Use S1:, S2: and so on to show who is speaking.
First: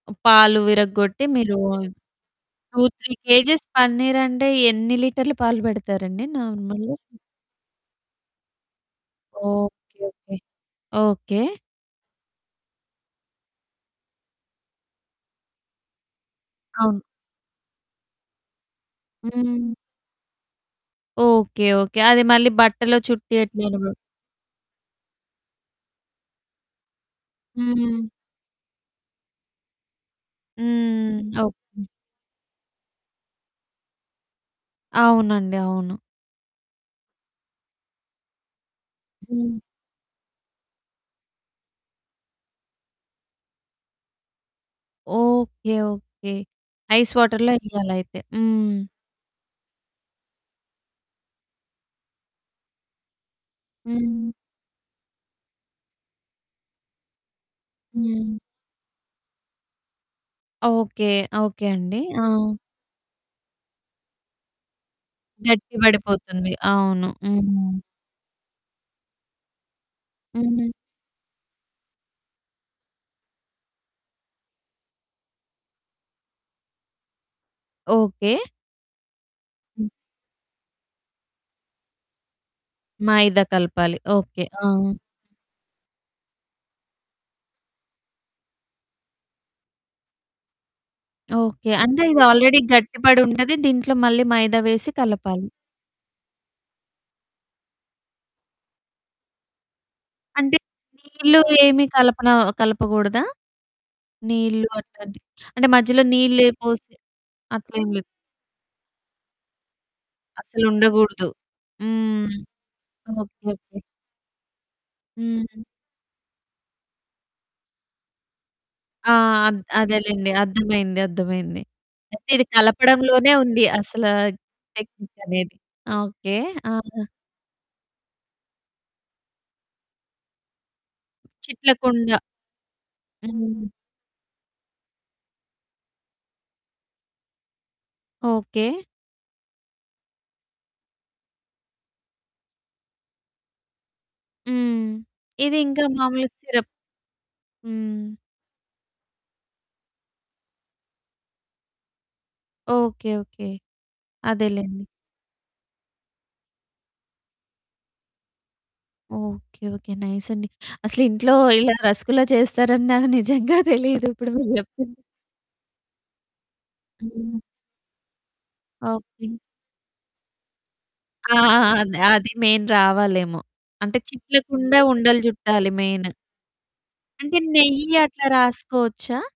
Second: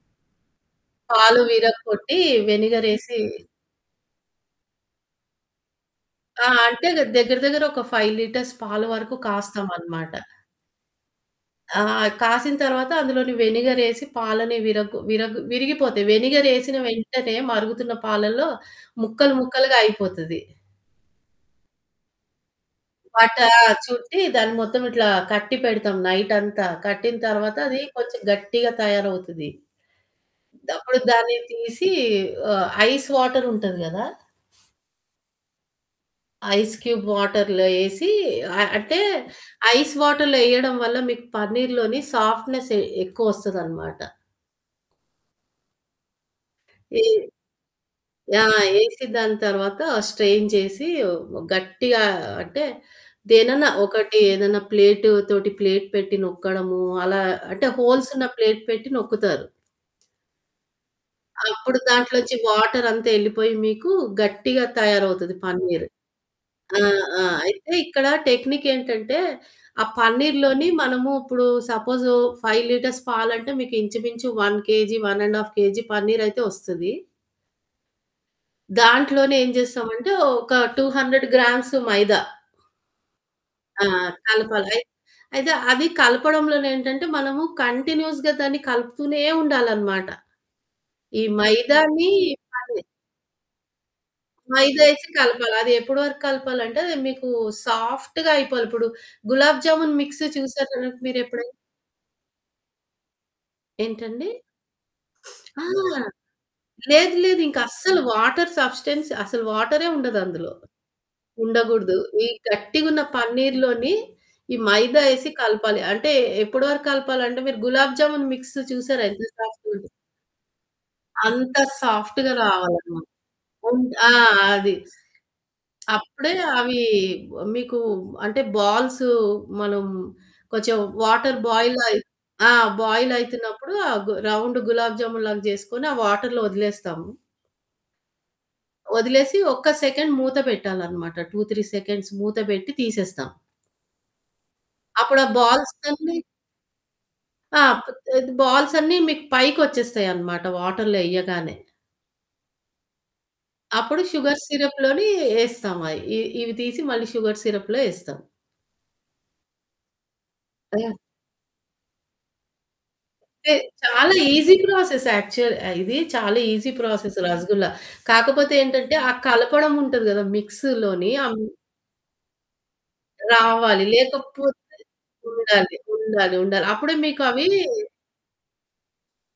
S1: పాలు విరగ్గొట్టి
S2: పాలు
S1: మీరు
S2: విరగ కొట్టి
S1: 2, 3
S2: వెనిగరేసి
S1: కేజీస్ పన్నీరంటే ఎన్ని లీటర్ల పాలు పెడతారండి
S2: ఆ! అంటే
S1: నార్మల్‌గా?
S2: దగ్గర దగ్గర ఒక 5 లిటర్స్ పాల వరకు
S1: ఓకే.
S2: కాస్తామన్నమాట.
S1: ఓకే. ఓకే.
S2: ఆ! కాసిన తర్వాత అందులోని వెనిగర్ ఏసి పాలని విర విర విరిగిపోతాయి. వెనిగర్ ఏసిన
S1: అవును.
S2: వెంటనే మరుగుతున్న పాలల్లో ముక్కలు
S1: హ్మ్.
S2: ముక్కలుగా అయిపోతది.
S1: Okay, okay. అది మళ్ళీ బట్టలొ
S2: బట్ట
S1: చుట్టట్లేదు.
S2: చుట్టి దాన్ని మొత్తం ఇట్లా కట్టి పెడతాం నైటంతా. కట్టిన తర్వాత అది
S1: హ్మ్.
S2: కొంచెం గట్టిగా తయారవుతది. అప్పుడు దాన్ని
S1: హ్మ్. ఓకే.
S2: తీసి ఆహ్, ఐస్ వాటర్ ఉంటది గదా!
S1: అవునండి, అవును.
S2: ఐస్ క్యూబ్ వాటర్‌లో వేసి ఆహ్, అంటే
S1: హ్మ్.
S2: ఐస్ వాటర్‌లో వేయడం వల్ల మీకు పన్నీర్లోని సాఫ్ట్‌నెస్ ఎక్కువ వస్తదనమాట.
S1: Okay, okay.
S2: ఈ
S1: ఐస్ వాటర్‌లో ఎయ్యాలయితే.
S2: ఆ!
S1: హ్మ్.
S2: వేసి దాని తరువాత స్ట్రైన్ చేసి గట్టిగా అంటే దేనైనా ఒకటి
S1: హ్మ్.
S2: ఏదన్నా ప్లేట్‌తో ప్లేట్ పెట్టి నొక్కడము అలా అంటే హోల్స్ ఉన్న
S1: హ్మ్.
S2: ప్లేట్ పెట్టి నొక్కుతారు.
S1: ఓకే. ఓకే.
S2: అప్పుడు
S1: అండి. ఆ!
S2: దాంట్లోంచి వాటరంతా వెళ్ళిపోయి మీకు గట్టిగా తయారవుతది
S1: గట్టి
S2: పన్నీర్.
S1: పడిపోతుంది.
S2: ఆ
S1: అవును.
S2: ఆ అయితే
S1: హ్మ్.
S2: ఇక్కడ టెక్నిక్ ఏంటంటే ఆ పన్నీర్ లోని
S1: హ్మ్.
S2: మనము ఇప్పుడు సపోజ్ 5 లిటర్స్ పాలంటే మీకు ఇంచుమించు 1 కేజీ, 1 1/2 కేజీ పన్నీరయితే వస్తది.
S1: ఓకే.
S2: దాంట్లోనే ఏం
S1: హ్మ్.
S2: జేస్తామంటే ఒక 200 గ్రామ్స్ మైదా
S1: మైదా
S2: ఆ!
S1: కలపాలి. ఓకే. ఆ!
S2: కలపాలి. అయితే అది కలపడంలోనే ఏంటంటే మనము కంటిన్యూయస్‌గా దాన్ని కలుపుతూనే ఉండాలన్నమాట. ఈ
S1: ఓకే. అంటే
S2: మైదాని
S1: ఇది ఆల్రెడీ గట్టిపడి ఉంటది. దీంట్లో మళ్ళీ మైదా
S2: మైదా
S1: వేసి
S2: వేసి
S1: కలపాలి.
S2: కలపాలి. అది ఎప్పటి వరకు కలపాలి అంటే మీకు సాఫ్ట్‌గా అయిపోవాలి. ఇప్పుడు గులాబ్ జామున్ మిక్స్
S1: అంటే
S2: చూసారా
S1: నీళ్ళు
S2: మీరెప్పుడైనా?
S1: ఏమి కలపన కలపకూడదా?
S2: ఏంటండి?
S1: నీళ్ళు అట్లాంటివి
S2: ఆ!
S1: అంటే మధ్యలో నీళ్ళు పోసి
S2: లేదు లేదు. ఇంకా
S1: అట్లేం
S2: అసలు
S1: లేదు.
S2: వాటర్ సబ్స్టెన్స్ అసలు వాటర్ ఏ ఉండదు. అందులో
S1: అసలుండకూడదు.
S2: ఉండకూడదు. ఈ
S1: హ్మ్.
S2: గట్టిగా ఉన్న
S1: ఓకే. ఓకే.
S2: పన్నీరులోని ఈ మైదా వేసి
S1: హ్మ్.
S2: కలపాలి. అంటే ఎప్పటి వరకు కలపాలి అంటే మీరు గులాబ్ జామున్ మిక్స్ చూసారా?
S1: ఆ!
S2: ఎంత సాఫ్ట్‌గా ఉంటుంది.
S1: అదేలెండి అర్థమైంది,
S2: అంత
S1: అర్థమైంది.
S2: సాఫ్ట్‌గా
S1: ఇది
S2: రావాలన్నమాట
S1: కలపడంలోనే ఉంది
S2: ఆ!
S1: అసలు
S2: అది.
S1: టెక్నిక్ అనేది.
S2: అప్పుడే
S1: ఓకే. ఆ!
S2: అవి మీకు అంటే బాల్స్ మనం కొంచెం వాటర్ బాయిల్ అయి
S1: చిట్లకుండ
S2: ఆ బాయిల్
S1: హ్మ్.
S2: అవుతున్నప్పుడు ఆ రౌండ్ గులాబ్ జామున్ లాగా చేసుకొని ఆ వాటర్ లో వదిలేస్తాము.
S1: ఓకే.
S2: వదిలేసి ఒక్క సెకండ్ మూత పెట్టాలన్నమాట. 2, 3 సెకండ్స్ మూత పెట్టి తీసేస్తాం.
S1: హ్మ్.
S2: అప్పుడా
S1: ఇది ఇంకా
S2: బాల్సన్ని
S1: మామూలుగా సిరప్
S2: ఆ!
S1: హ్మ్.
S2: బాల్సన్ని మీకు పైకి వచ్చేస్తాయన్నమాట వాటర్‌లో వెయ్యగానే.
S1: Okay, okay.
S2: అప్పుడు షుగర్ సిరప్
S1: అదేలెండి.
S2: లోని వేస్తాం. అవి ఇవి తీసి మళ్ళీ షుగర్ సిరప్ లో వేస్తాం.
S1: Okay, okay. నైస్ అండి.
S2: హ్మ్.
S1: అసలు ఇంట్లో ఇలా రసగుల్లా చేస్తారని నాకు
S2: అంటే
S1: నిజంగా తెలీదు
S2: చాలా
S1: ఇప్పుడు మీరు
S2: ఈసీ
S1: చెప్పింది.
S2: ప్రాసెస్ యాక్చువల్‌ ఇది చాలా ఈసీ ప్రాసెస్.
S1: హ్మ్.
S2: రసగుల్లా కాకపోతే ఏంటంటే ఆ
S1: ఓకే.
S2: కలపడం ఉంటది గదా! మిక్స్ లోని
S1: ఆ!
S2: అమ్
S1: అది మెయిన్ రావాలేమో
S2: రావాలి.
S1: అంటే
S2: లేకపోతే
S1: చిట్లకుండా ఉండలు చుట్టాలి
S2: ఉండాలి.
S1: మెయిన్.
S2: ఉండాలి, ఉండాలి. అప్పుడే
S1: అంటే
S2: మీకవి
S1: నెయ్యట్లా రాసుకోవచ్చా?